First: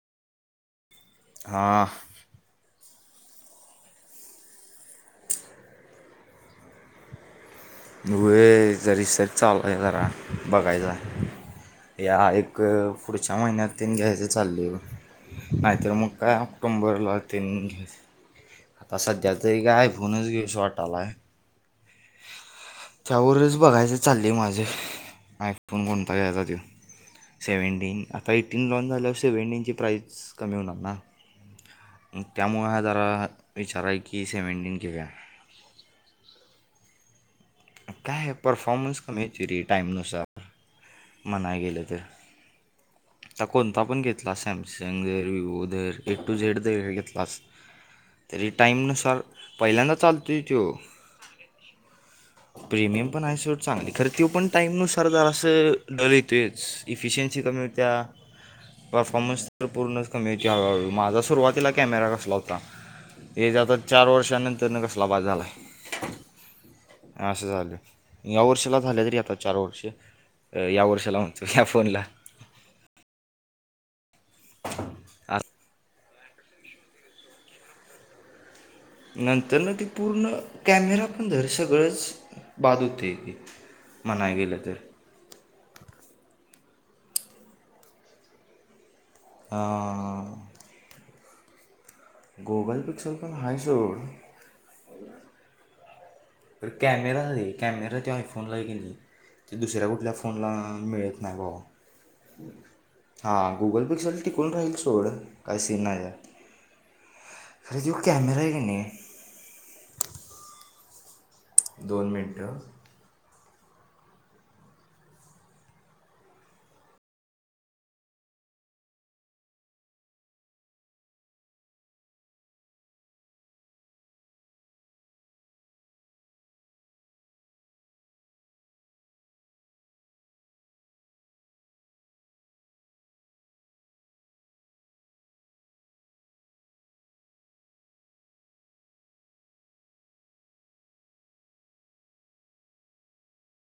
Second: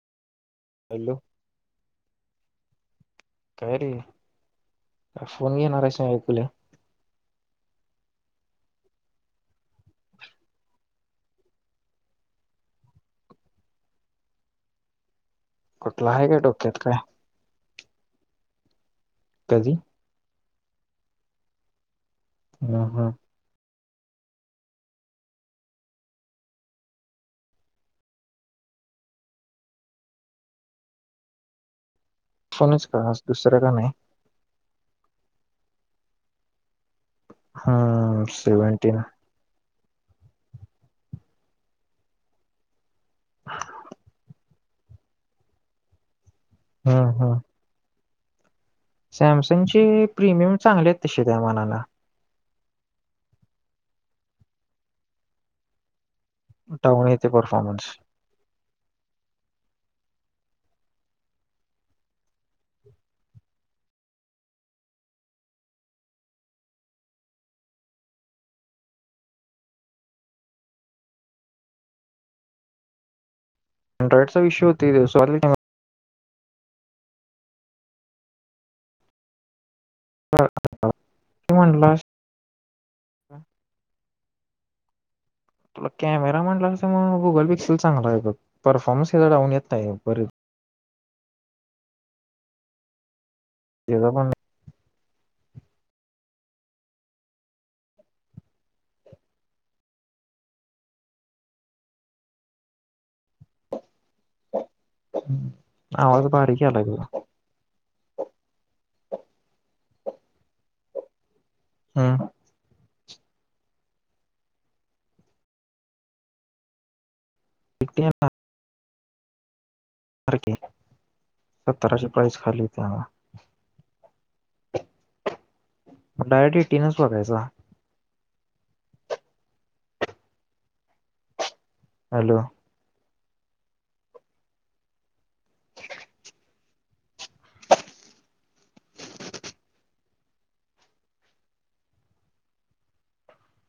Hello हा. काय रे? फोन येणार आहे असं ऐकलं. वय जरिसर चालूहाय जरा बघायचा. या एक पुढच्या महिन्यात तीन घॅयचं चाललय. नाही तर मग कुठला आहे काय डोक्यात काय ऑक्टोंबरला तीन घ्या तसं त्याचंही कधी काय फोनच घेवू शी वाटालाय. हम्म हम्म त्यावरच बघायच चाललंय माझं. आयफोन कोणता घ्यायचा ते. सेव्हेन्टीन आता एट्टीन लाॉन झाल्यावर सेव्हेन्टीनची प्राइज कमी होणार ना. [inaudible] त्यामुळे हा फोनच का जरा आज दुसरं का विचार नाही आहे की, सेव्हेन्टीन घेऊया. हम्म काये सेव्हन्टीन परफॉर्मन्स कमी हायती रे. टाईमनुसार म्हणाय गेलं तर तर कोणता पण घेतला सॅम संग व्हिओ तर ए टू झेड तर हम्म हम्म घेतलास तरी टाईम नुसार पहिल्यांदा सॅमसंगचे चाल तोय प्रीमियम त्यो. चांगले आहेत तसे त्या मनाला प्रिमियम पण आहे सोड चांगली खरं. तो पण टाईम नुसार जरासं डरेट तेच डाऊन येते इफिशियन्सी कमी होत्या, परफॉर्मन्स परफॉर्मन्स तर पूर्णच कमी हळूहळू माझा सुरुवातीला कॅमेरा कसला होता. हे जातात चार वर्षानंतर न कसला बाद झालाय. असं झालं या वर्षीला झालं तरी आता चार वर्षे. या वर्षाला म्हणतो या फोनला. अंड्राईडचा चा विषय हुतोय तो नंतर न ती पूर्ण कॅमेरा पण धर, म्हणला सगळंच बाद होतंय ते. म्हणाय गेलं तर तुला कॅमेरा म्हणला असं मग गुगल पिक्सल चांगला येतो परफॉर्मन्स [unintelligible] येताय ये बर अं, गुगल पिक्सल पण हाय सोर त्याचा पण [inaudible] कॅमेरा रे कॅमेरा ते आयफोनलाय कि नही? ते दुसऱ्या कुठल्या फोनला मिळत नाही बाबा. [inaudible] हा गुगल पिक्सल टिकून राहील सोड, नाही. काय सीन नाही आवाज यात. बारीक यायलाय खरंज ह्यो कॅमराय कि नय दोन तुझा मिनटं अं. [unintelligible] ना [unintelligible] सत्तराची प्राइस खाली येते. डायरेक्ट एटीनाच शोधायचा. [inaudible] हॅलो.